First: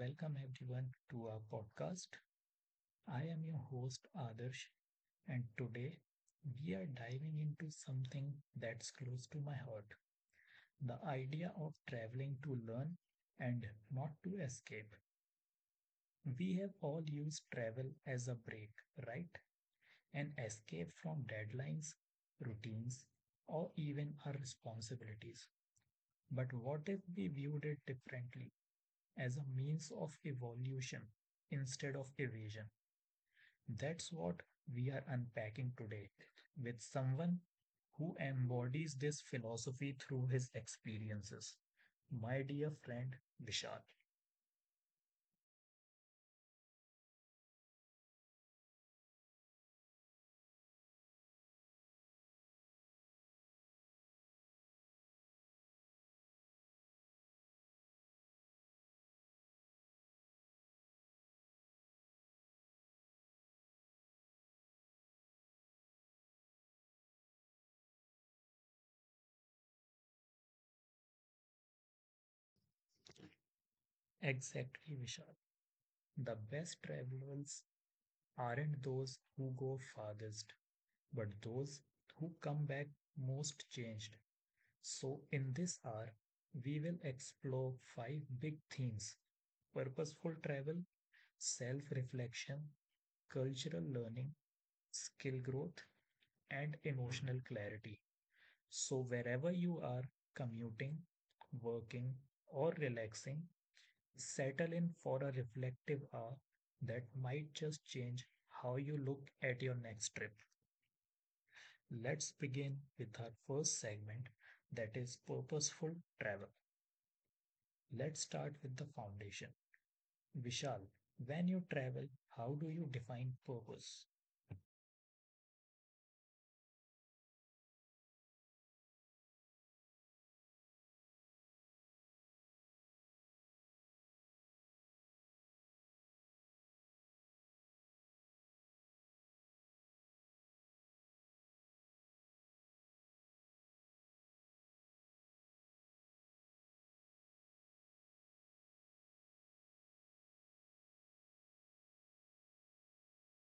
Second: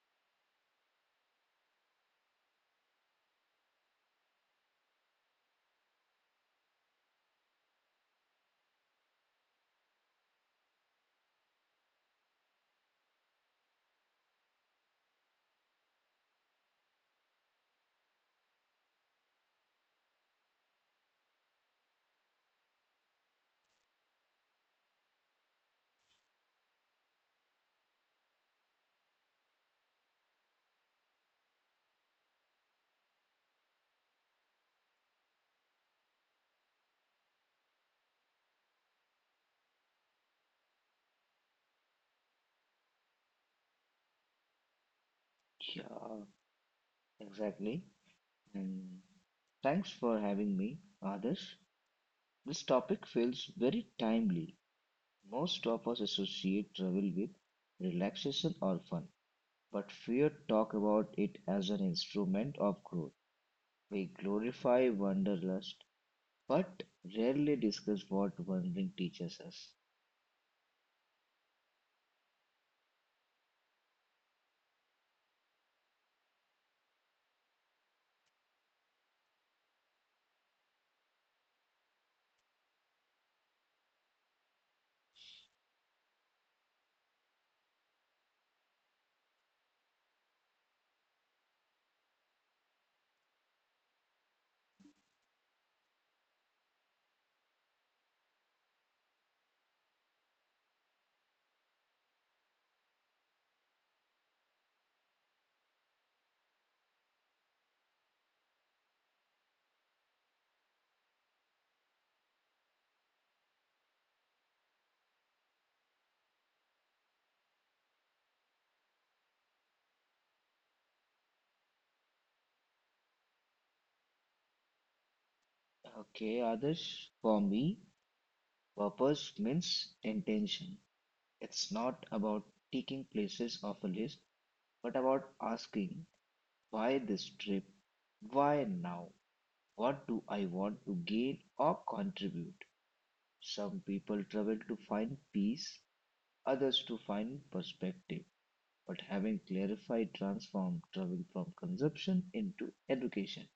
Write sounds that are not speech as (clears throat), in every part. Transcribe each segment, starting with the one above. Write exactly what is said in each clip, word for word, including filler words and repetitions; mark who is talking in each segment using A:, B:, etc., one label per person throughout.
A: welcome everyone to our podcast. I am your host Adarsh, and today we are diving into something that's close to my heart. The idea of traveling to learn and not to escape. We have all used travel as a break, right? An escape from deadlines, routines, or even our responsibilities. But what if we viewed it differently? As a means of evolution instead of evasion. That's what we are unpacking today with someone who embodies this philosophy through his experiences. My dear friend Vishal.
B: Yeah, exactly. And thanks for having me, Adarsh. This topic feels very timely. Most of us associate travel with relaxation or fun, but few talk about it as an instrument of growth. We glorify wanderlust, but rarely discuss what wandering teaches us.
A: Exactly, Vishal. The best travelers aren't those who go farthest, but those who come back most changed. So, in this hour, we will explore five big themes: purposeful travel, self reflection, cultural learning, skill growth, and emotional clarity. So, wherever you are commuting, working, or relaxing, settle in for a reflective hour that might just change how you look at your next trip. Let's begin with our first segment, that is purposeful travel. Let's start with the foundation. Vishal, when you travel, how do you define purpose?
B: Okay, Adarsh, for me, purpose means intention. It's not about ticking places off a list, but about asking, why this trip? Why now? What do I want to gain or contribute? Some people travel to find peace, others to find perspective. But having clarified, transformed travel from consumption into education.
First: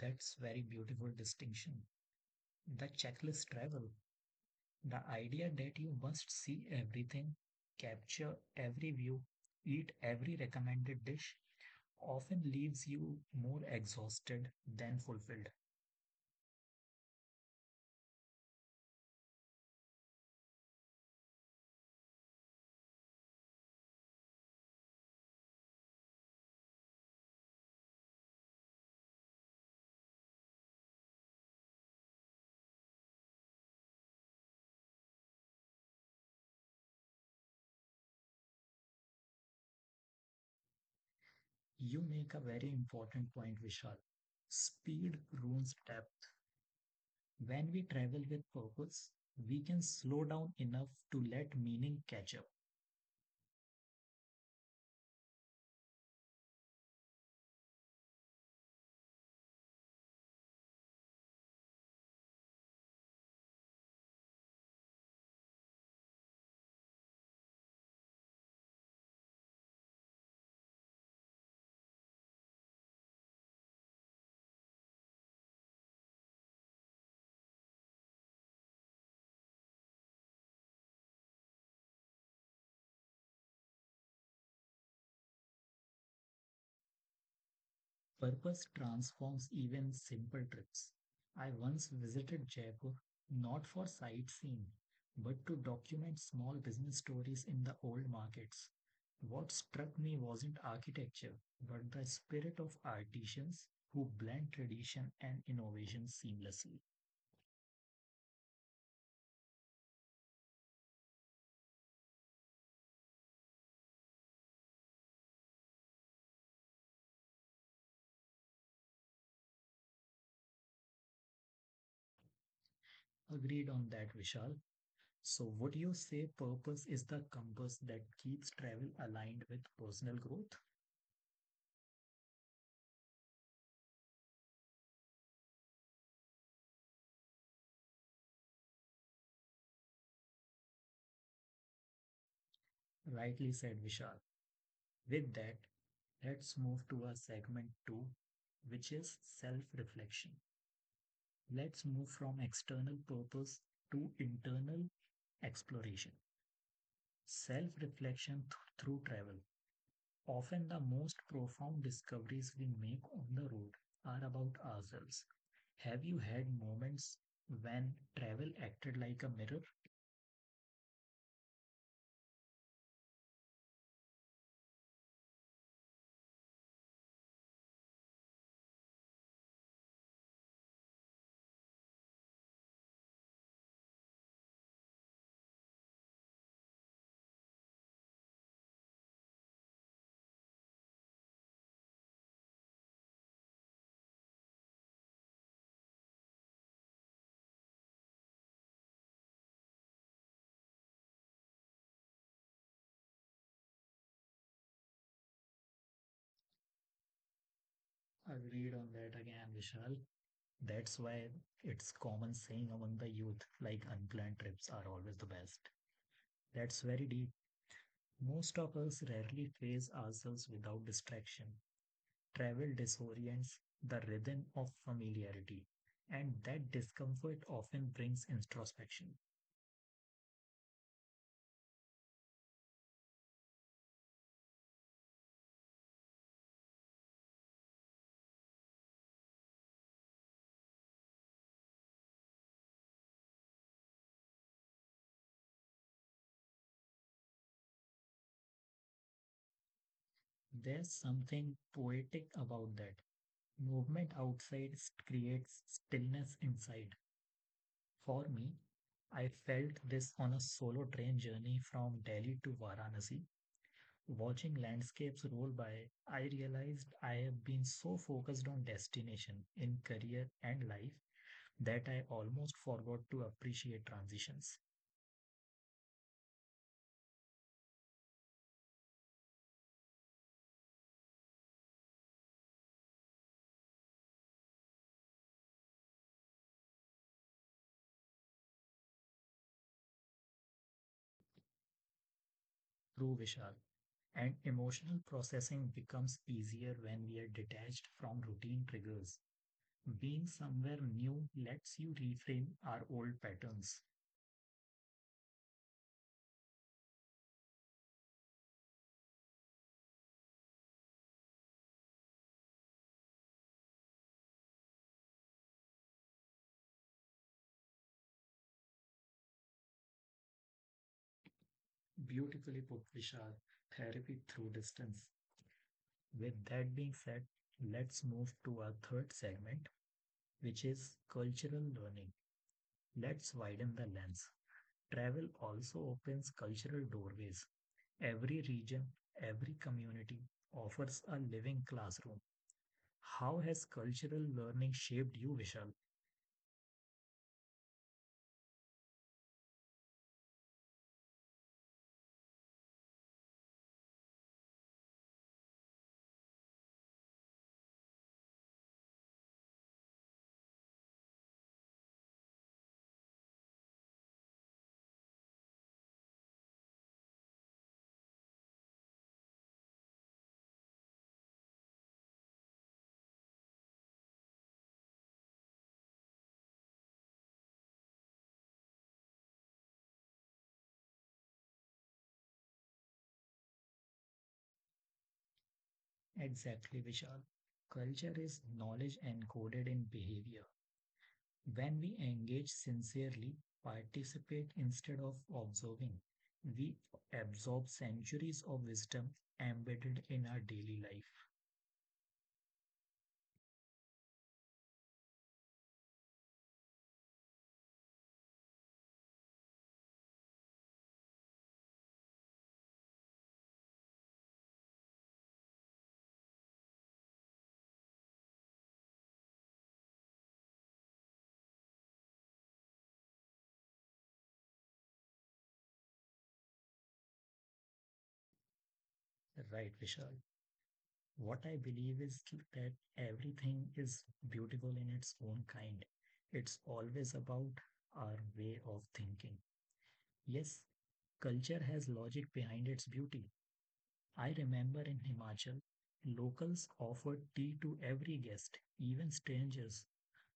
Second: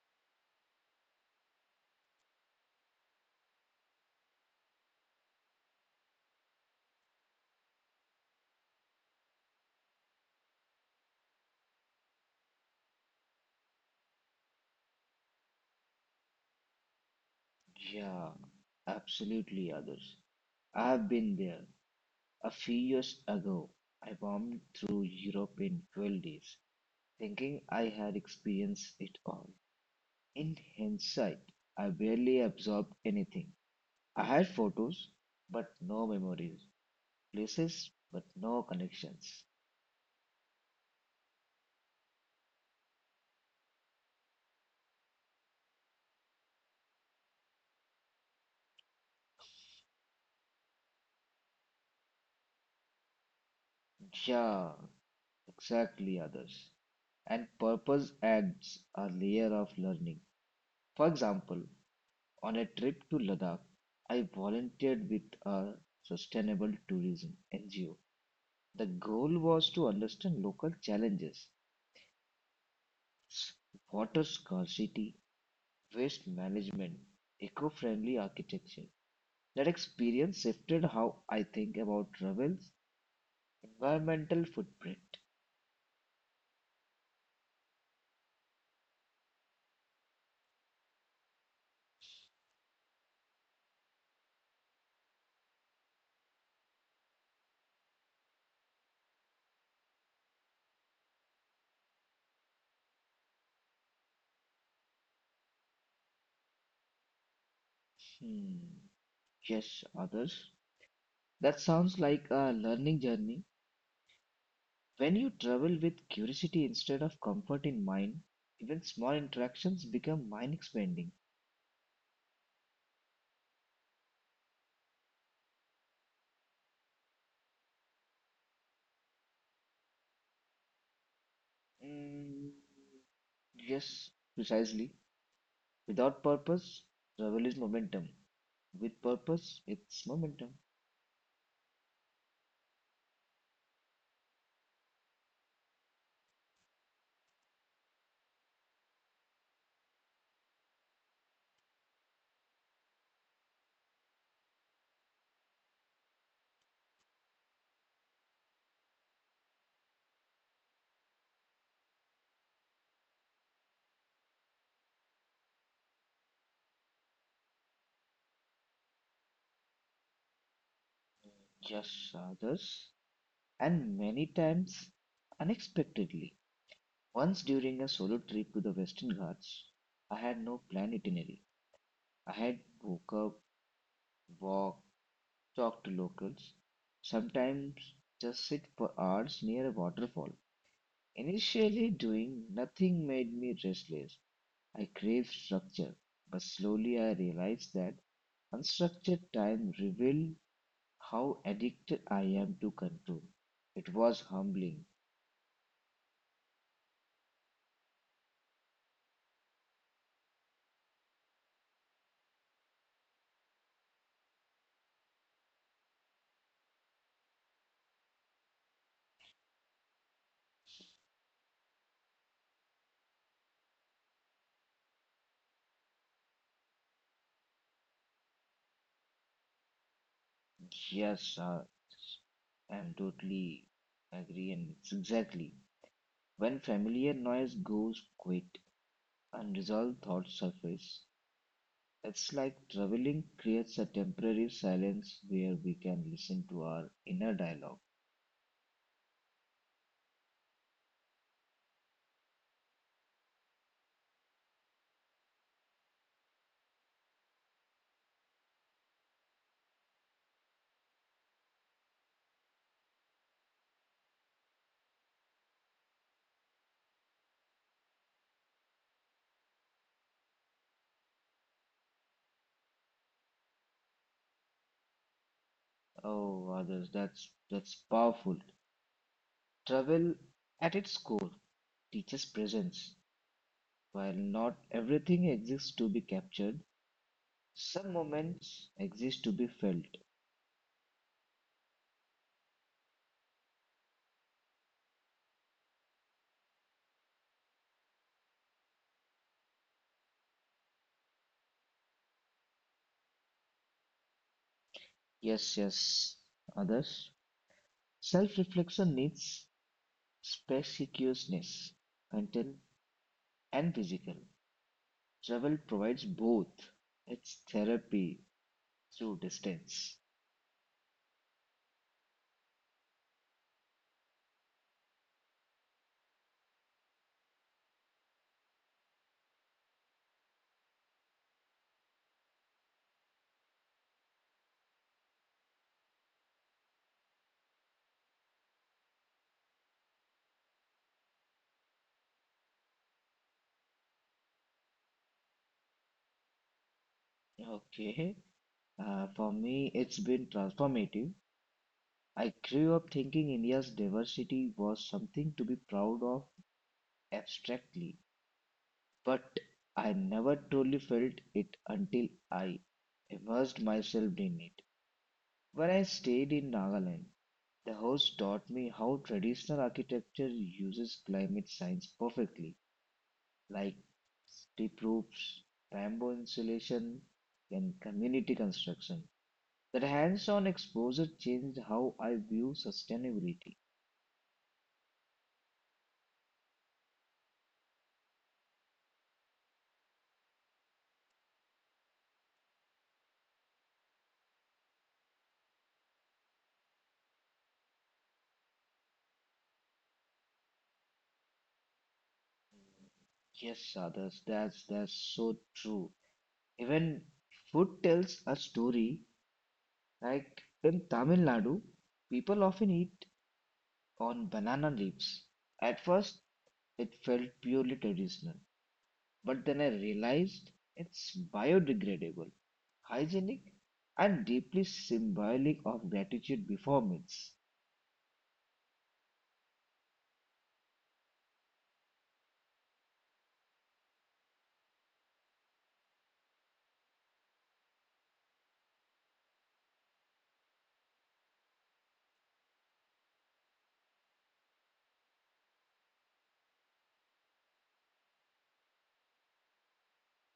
A: That's very beautiful distinction. The checklist travel, the idea that you must see everything, capture every view, eat every recommended dish, often leaves you more exhausted than fulfilled.
B: Yeah, absolutely, others. I have been there. A few years ago, I bombed through Europe in twelve days, thinking I had experienced it all. In hindsight, I barely absorbed anything. I had photos, but no memories, places, but no connections.
A: You make a very important point, Vishal. Speed ruins depth. When we travel with purpose, we can slow down enough to let meaning catch up.
B: Yeah, exactly, others. And purpose adds a layer of learning. For example, on a trip to Ladakh, I volunteered with a sustainable tourism N G O. The goal was to understand local challenges, s- water scarcity, waste management, eco friendly architecture. That experience shifted how I think about travels environmental footprint.
A: Purpose transforms even simple trips. I once visited Jaipur not for sightseeing, but to document small business stories in the old markets. What struck me wasn't architecture, but the spirit of artisans who blend tradition and innovation seamlessly.
B: Hmm. Yes, others. That sounds like a learning journey. When you travel with curiosity instead of comfort in mind, even small interactions become mind expanding.
A: Agreed on that, Vishal. So, would you say purpose is the compass that keeps travel aligned with personal growth?
B: Mm, yes, precisely. Without purpose, travel is momentum. With purpose, it's momentum.
A: Rightly said, Vishal. With that, let's move to our segment two, which is self reflection. Let's move from external purpose to internal exploration. Self reflection through travel. Often, the most profound discoveries we make on the road are about ourselves. Have you had moments when travel acted like a mirror?
B: Yes, others. And many times, unexpectedly. Once during a solo trip to the Western Ghats, I had no planned itinerary. I had woke up, walked, talked to locals, sometimes just sit for hours near a waterfall. Initially, doing nothing made me restless. I craved structure, but slowly I realized that unstructured time revealed how addicted I am to control. It was humbling.
A: Agreed on that again, Vishal. That's why it's common saying among the youth like unplanned trips are always the best. That's very deep. Most of us rarely face ourselves without distraction. Travel disorients the rhythm of familiarity, and that discomfort often brings introspection.
B: Yes, I am totally agree, and it's exactly when familiar noise goes quiet, unresolved thoughts surface. It's like traveling creates a temporary silence where we can listen to our inner dialogue.
A: There's something poetic about that. Movement outside s- creates stillness inside. For me, I felt this on a solo train journey from Delhi to Varanasi. Watching landscapes roll by, I realized I have been so focused on destination in career and life that I almost forgot to appreciate transitions.
B: Oh, others, that's that's powerful. Travel at its core teaches presence. While not everything exists to be captured, some moments exist to be felt.
A: Through Vishal. And emotional processing becomes easier when we are detached from routine triggers. Being somewhere new lets you reframe our old patterns.
B: Yes, yes. Others, self-reflection needs spaciousness, mental and physical. Travel provides both. It's therapy through distance.
A: Beautifully put, Vishal. Therapy through distance. With that being said, let's move to our third segment, which is cultural learning. Let's widen the lens. Travel also opens cultural doorways. Every region, every community offers a living classroom. How has cultural learning shaped you, Vishal?
B: Okay. Uh, for me, it's been transformative. I grew up thinking India's diversity was something to be proud of abstractly, but I never truly felt it until I immersed myself in it. When I stayed in Nagaland, the host taught me how traditional architecture uses climate science perfectly, like steep roofs, bamboo insulation, and community construction. That hands-on exposure changed how I view sustainability.
A: Exactly, Vishal. Culture is knowledge encoded in behavior. When we engage sincerely, participate instead of observing, we absorb centuries of wisdom embedded in our daily life.
B: Yes, others, that's that's so true. Even food tells a story. Like in Tamil Nadu, people often eat on banana leaves. At first, it felt purely traditional, but then I realized it's biodegradable, hygienic, and deeply symbolic of gratitude before meals.
A: Right, Vishal. What I believe is that everything is beautiful in its own kind. It's always about our way of thinking. Yes, culture has logic behind its beauty. I remember in Himachal, locals offered tea to every guest, even strangers.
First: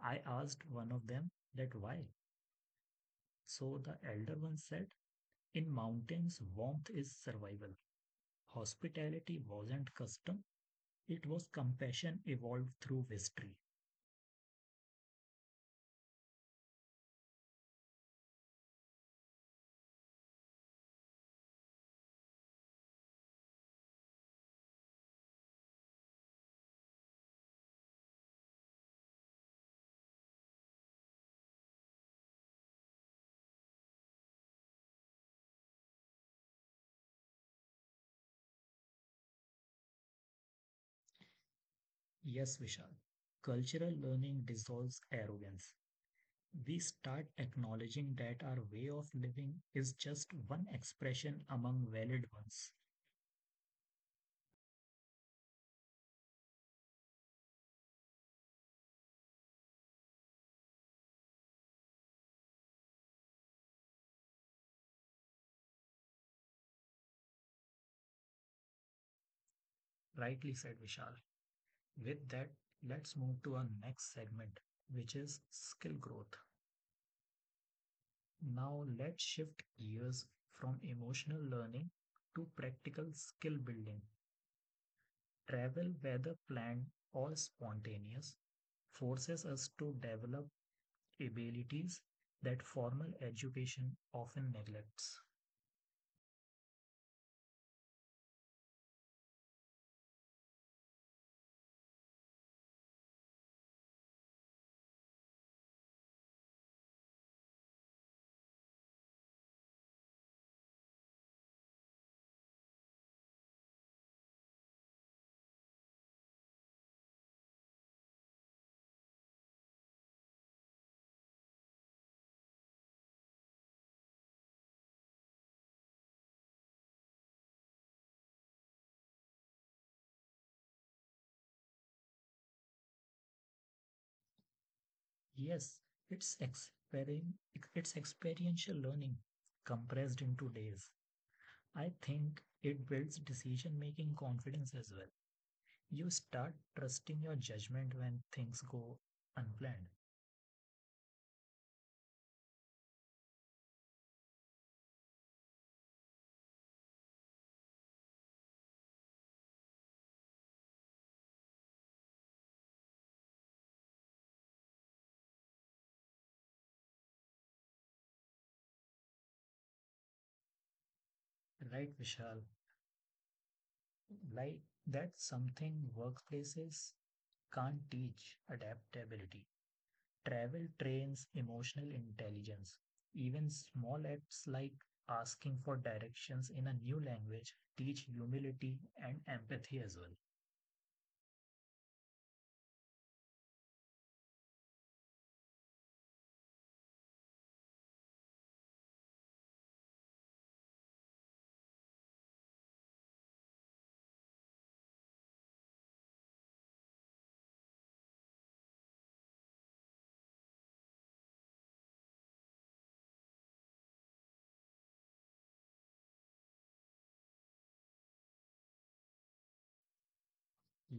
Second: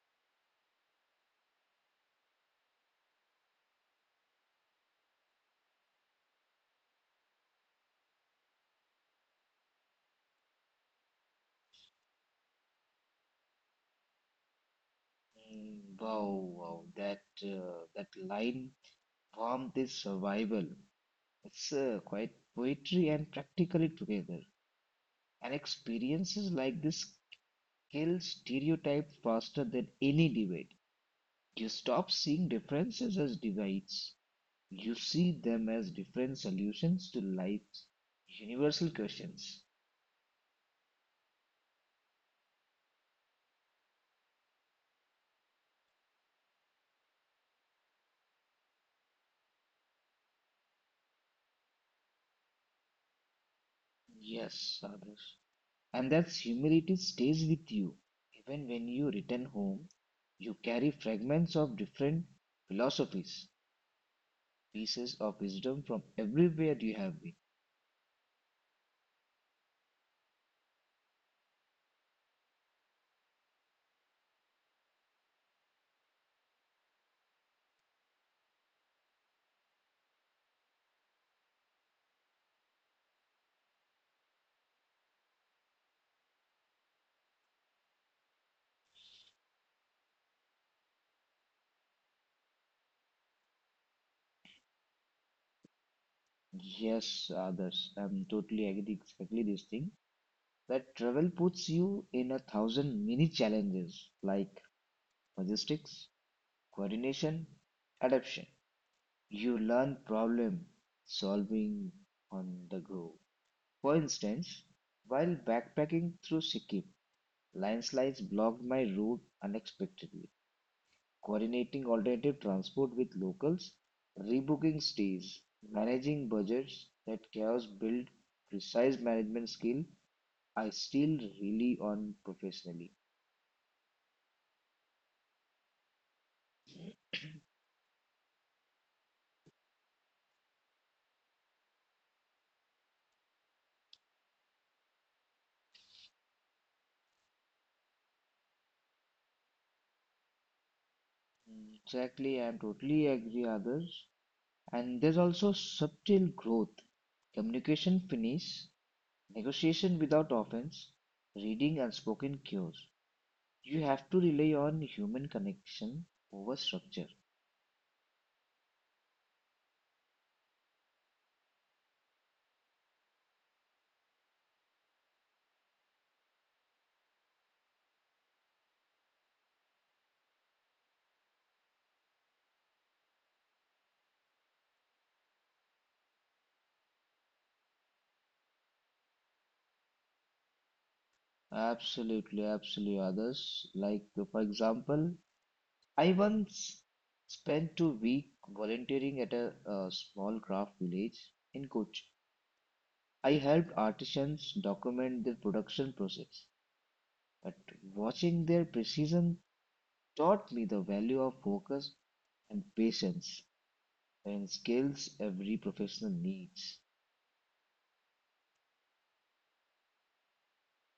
A: I asked one of them that why. So the elder one said, in mountains, warmth is survival. Hospitality wasn't custom, it was compassion evolved through history.
B: Mm, Wow, wow, that uh, that line, harm this survival. It's uh, quite poetry and practically together. And experiences like this kill stereotype faster than any debate. You stop seeing differences as divides. You see them as different solutions to life's universal questions.
A: Yes, Vishal. Cultural learning dissolves arrogance. We start acknowledging that our way of living is just one expression among valid ones.
B: Yes, others. And that humility stays with you. Even when you return home, you carry fragments of different philosophies, pieces of wisdom from everywhere you have been.
A: Rightly said, Vishal. With that, let's move to our next segment, which is skill growth. Now, let's shift gears from emotional learning to practical skill building. Travel, whether planned or spontaneous, forces us to develop abilities that formal education often neglects.
B: Yes, others. I'm totally agree exactly this thing. That travel puts you in a thousand mini challenges like logistics, coordination, adaptation. You learn problem solving on the go. For instance, while backpacking through Sikkim, landslides blocked my route unexpectedly. Coordinating alternative transport with locals, rebooking stays, managing budgets, that chaos build precise management skill I still really on professionally.
A: Yes, it's, experin- it's experiential learning compressed into days. I think it builds decision making confidence as well. You start trusting your judgment when things go unplanned.
B: Exactly, I totally agree, others. And there's also subtle growth, communication finish, negotiation without offense, reading unspoken cues. You have to rely on human connection over structure.
A: Right, Vishal? Like that, something workplaces can't teach adaptability. Travel trains emotional intelligence. Even small acts like asking for directions in a new language teach humility and empathy as well.
B: Absolutely, absolutely, others. Like, uh, for example, I once spent two week volunteering at a, uh small craft village in Kochi. I helped artisans document their production process, but watching their precision taught me the value of focus and patience, and skills every professional needs.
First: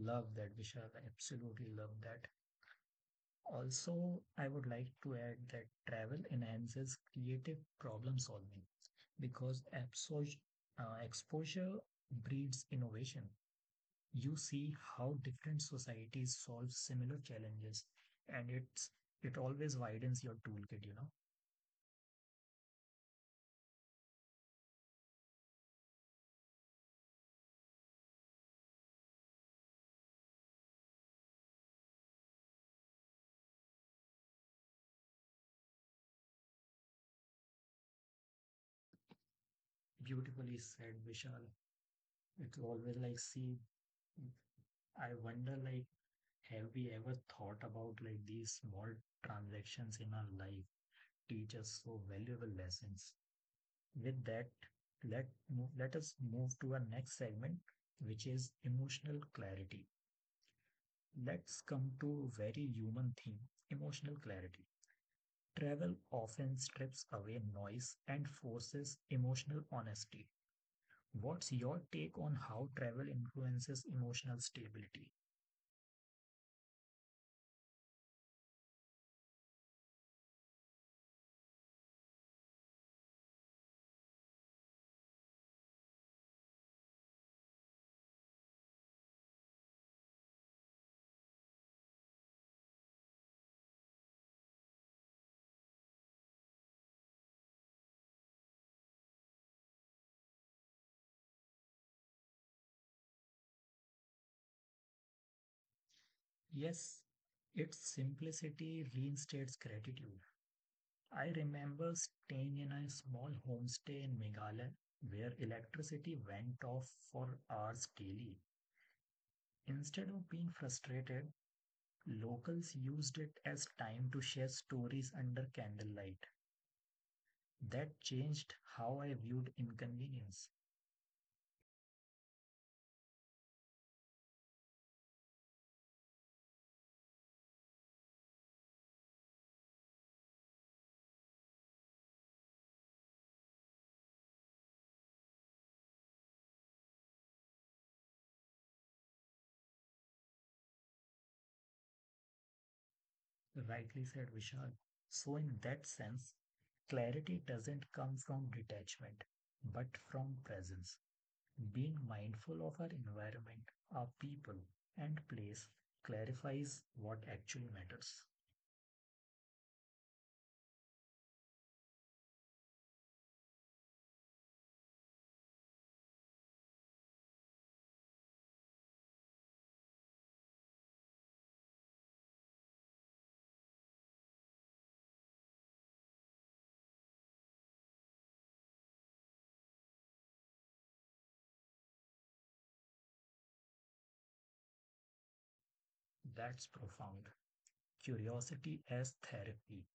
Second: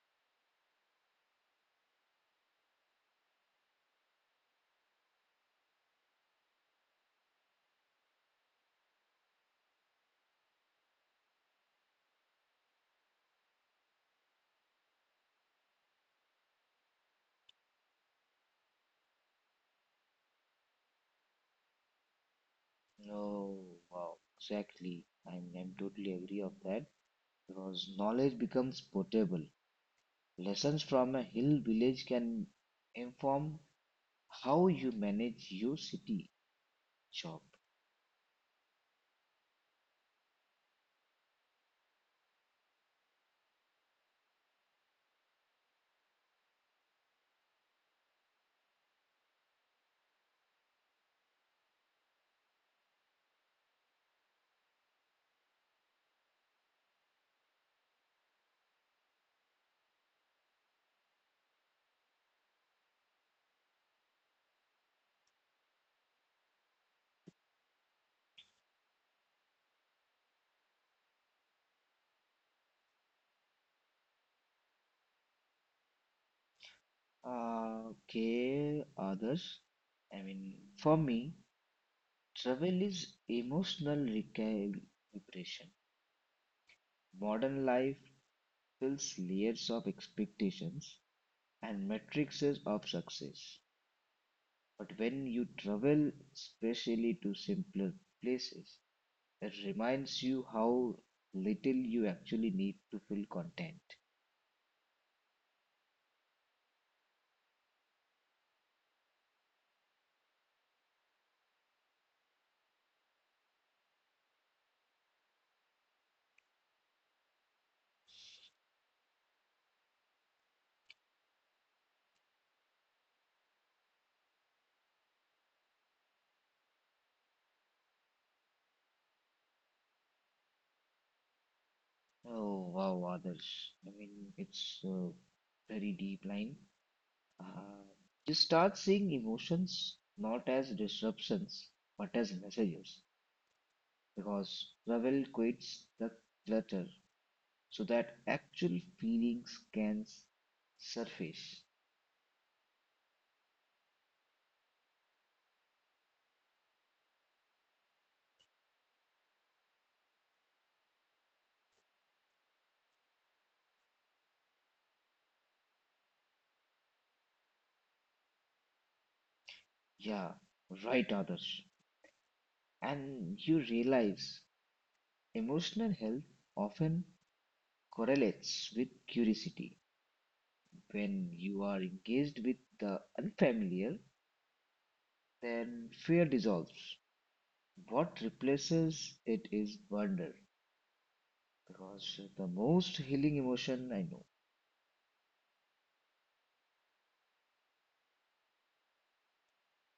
A: Love that, Vishal. I absolutely love that. Also, I would like to add that travel enhances creative problem solving because absor- uh, exposure breeds innovation. You see how different societies solve similar challenges, and it's it always widens your toolkit, you know.
B: No, wow, exactly. I'm, I'm totally agree of that because knowledge becomes portable. Lessons from a hill village can inform how you manage your city job.
A: Beautifully said, Vishal. It's always like, see, I wonder like, have we ever thought about like these small transactions in our life teach us so valuable lessons. With that, let mo- let us move to our next segment, which is emotional clarity. Let's come to a very human theme: emotional clarity. Travel often strips away noise and forces emotional honesty. What's your take on how travel influences emotional stability?
B: Uh, okay, others. I mean, for me, travel is emotional recuperation. Modern life fills layers of expectations and matrices of success. But when you travel, especially to simpler places, it reminds you how little you actually need to feel content.
A: Yes, its simplicity reinstates gratitude. I remember staying in a small homestay in Meghalaya where electricity went off for hours daily. Instead of being frustrated, locals used it as time to share stories under candlelight. That changed how I viewed inconvenience,
B: Oh wow, others. I mean, it's a very deep line. Uh, you start seeing emotions not as disruptions, but as messages, because Ravel quits the clutter so that actual feelings can s- surface.
A: rightly said Vishal. So, in that sense, clarity doesn't come from detachment, but from presence. Being mindful of our environment, our people, and place clarifies what actually matters.
B: Yeah, right, others. And you realize emotional health often correlates with curiosity. When you are engaged with the unfamiliar, then fear dissolves. What replaces it is wonder, because the most healing emotion I know.
A: That's profound. Curiosity as therapy.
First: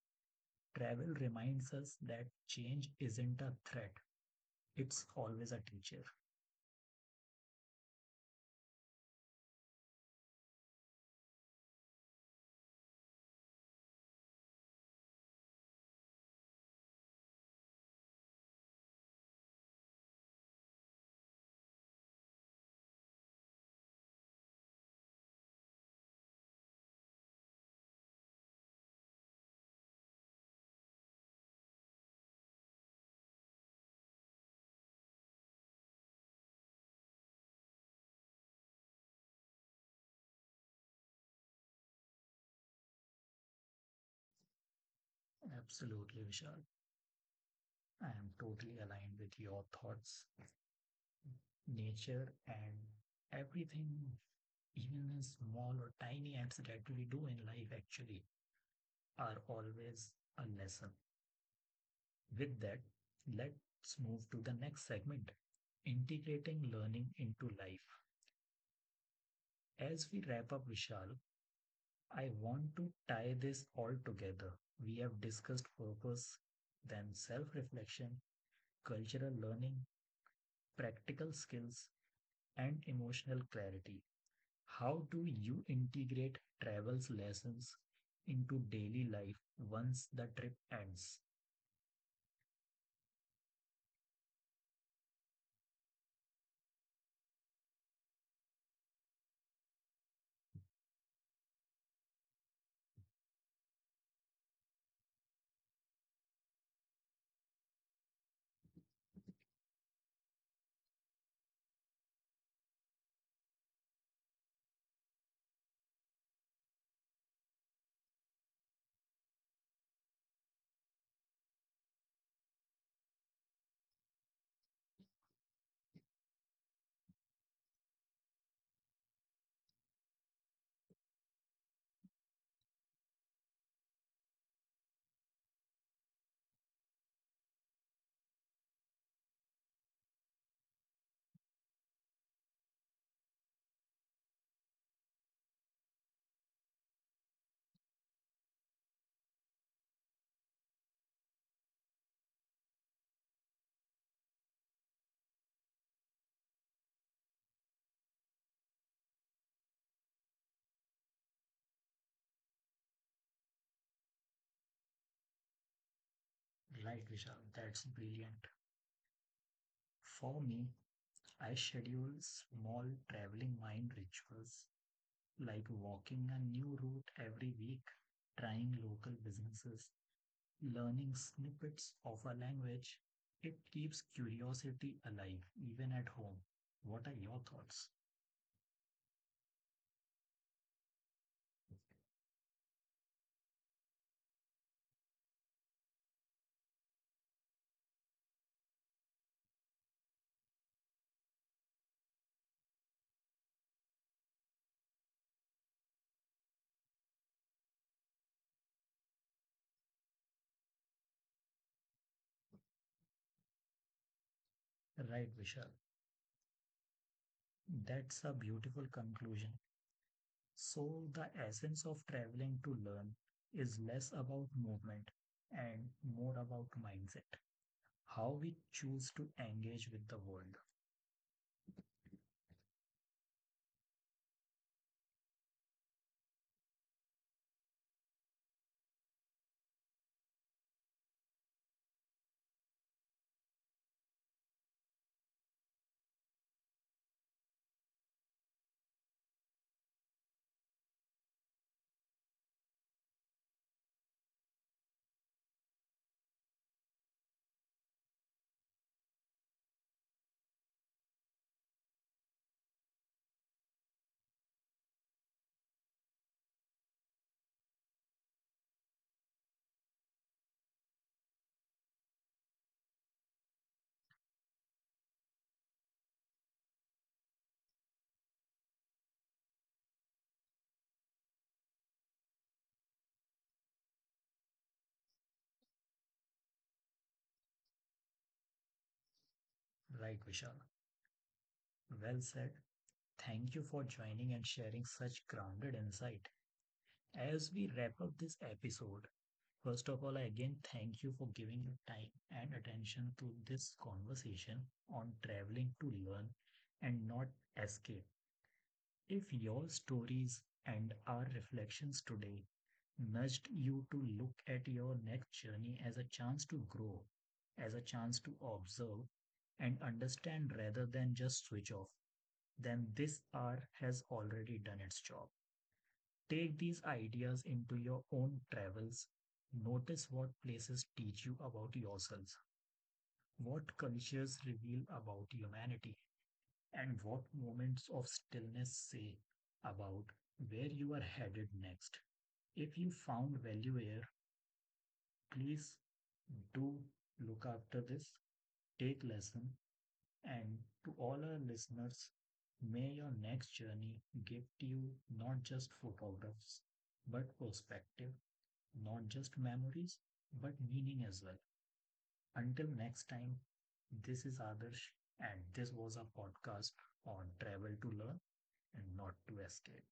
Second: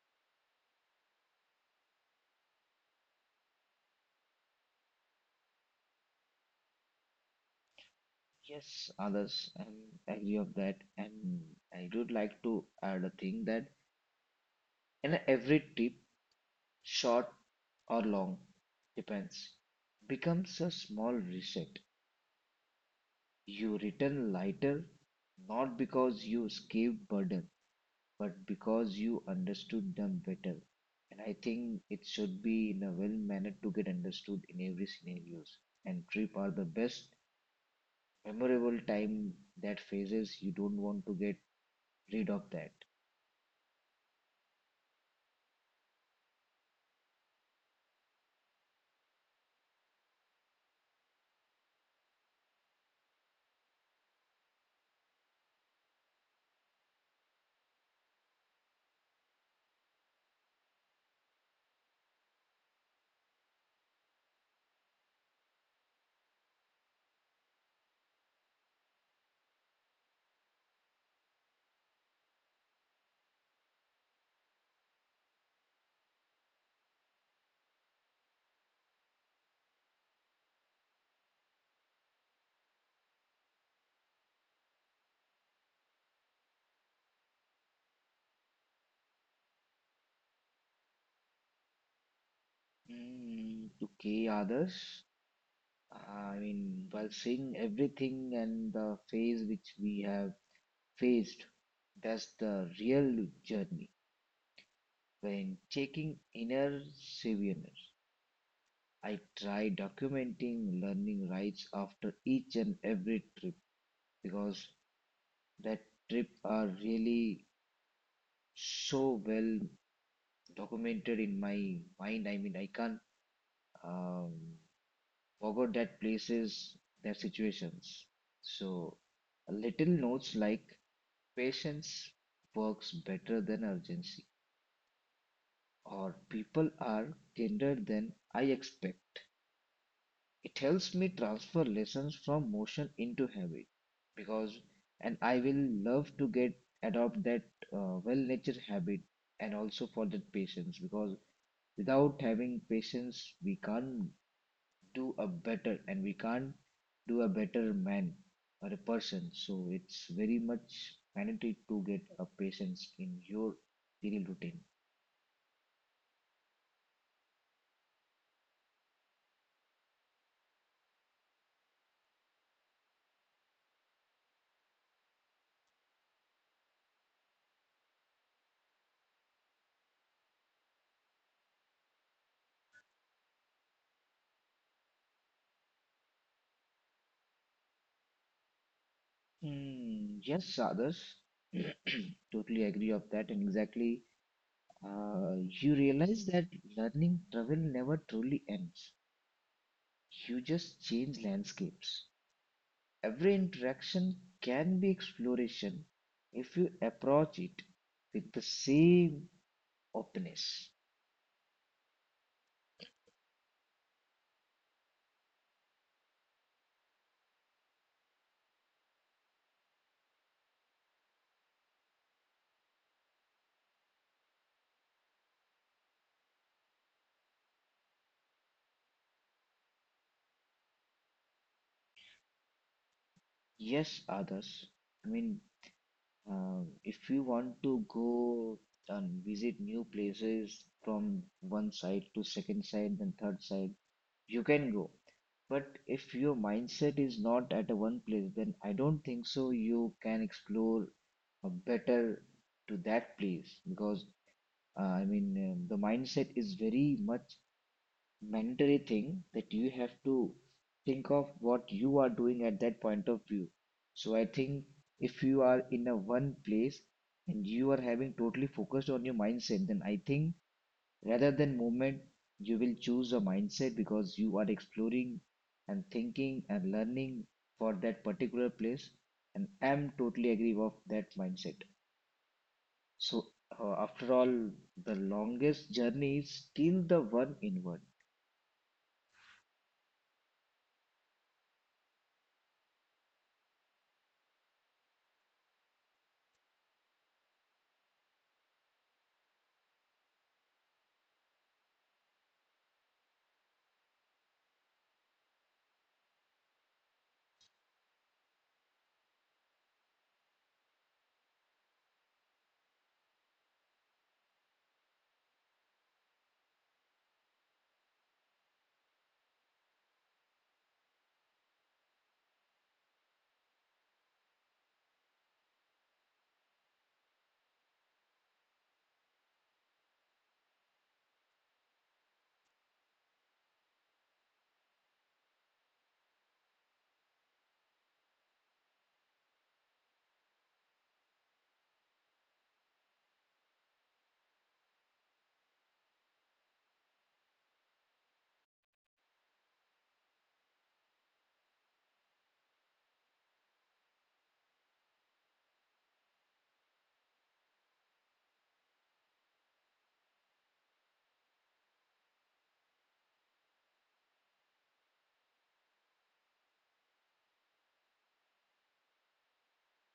A: Travel reminds us that change isn't a threat, it's always a teacher.
B: Yes, others, I agree of that. And I would like to add a thing that in every trip, short or long, depends, becomes a small reset. You return lighter, not because you escape burden, but because you understood them better. And I think it should be in a well manner to get understood in every scenarios. And trip are the best memorable time, that phases you don't want to get rid of that.
A: Absolutely, Vishal. I am totally aligned with your thoughts, nature, and everything, even in small or tiny acts that we do in life, actually, are always a lesson. With that, let's move to the next segment: integrating learning into life. As we wrap up, Vishal, I want to tie this all together. We have discussed purpose, then self reflection, cultural learning, practical skills, and emotional clarity. How do you integrate travels lessons into daily life once the trip ends?
B: Mm, okay, others. I mean, while seeing everything and the phase which we have faced, that's the real journey. When checking inner saviours, I try documenting learning rights after each and every trip because that trip are really so well documented in my mind. I mean, I can't um, forget that places, their situations. So, little notes like patience works better than urgency, or people are kinder than I expect. It helps me transfer lessons from motion into habit because, and I will love to get adopt that uh, well-natured habit, and also for that patience because without having patience, we can't do a better, and we can't do a better man or a person. So it's very much mandatory to get a patience in your daily routine.
A: Right, Vishal, that's brilliant. For me, I schedule small traveling mind rituals like walking a new route every week, trying local businesses, learning snippets of a language. It keeps curiosity alive even at home. What are your thoughts?
B: Hmm, yes, others, (clears throat) totally agree of that, and exactly Uh, you realize that learning travel never truly ends. You just change landscapes. Every interaction can be exploration if you approach it with the same openness.
A: Right, Vishal. That's a beautiful conclusion. So the essence of traveling to learn is less about movement and more about mindset, how we choose to engage with the world.
B: Yes, others. I mean, uh, if you want to go and visit new places from one side to second side, then third side, you can go. But if your mindset is not at a one place, then I don't think so you can explore a better to that place because uh, I mean um, the mindset is very much mandatory thing that you have to think of what you are doing at that point of view. So I think if you are in a one place and you are having totally focused on your mindset, then I think, rather than movement, you will choose a mindset because you are exploring and thinking and learning for that particular place. And I'm totally agree with that mindset. So, uh, after all, the longest journey is still the one inward.
A: Right, Vishal. Well said. Thank you for joining and sharing such grounded insight. As we wrap up this episode, first of all, I again thank you for giving your time and attention to this conversation on traveling to learn and not escape. If your stories and our reflections today nudged you to look at your next journey as a chance to grow, as a chance to observe and understand rather than just switch off, then this hour has already done its job. Take these ideas into your own travels. Notice what places teach you about yourselves, what cultures reveal about humanity, and what moments of stillness say about where you are headed next. If you found value here, please do look after this, take lesson, and to all our listeners, may your next journey give to you not just photographs, but perspective, not just memories, but meaning as well. Until next time, this is Adarsh, and this was a podcast on travel to learn and not to escape.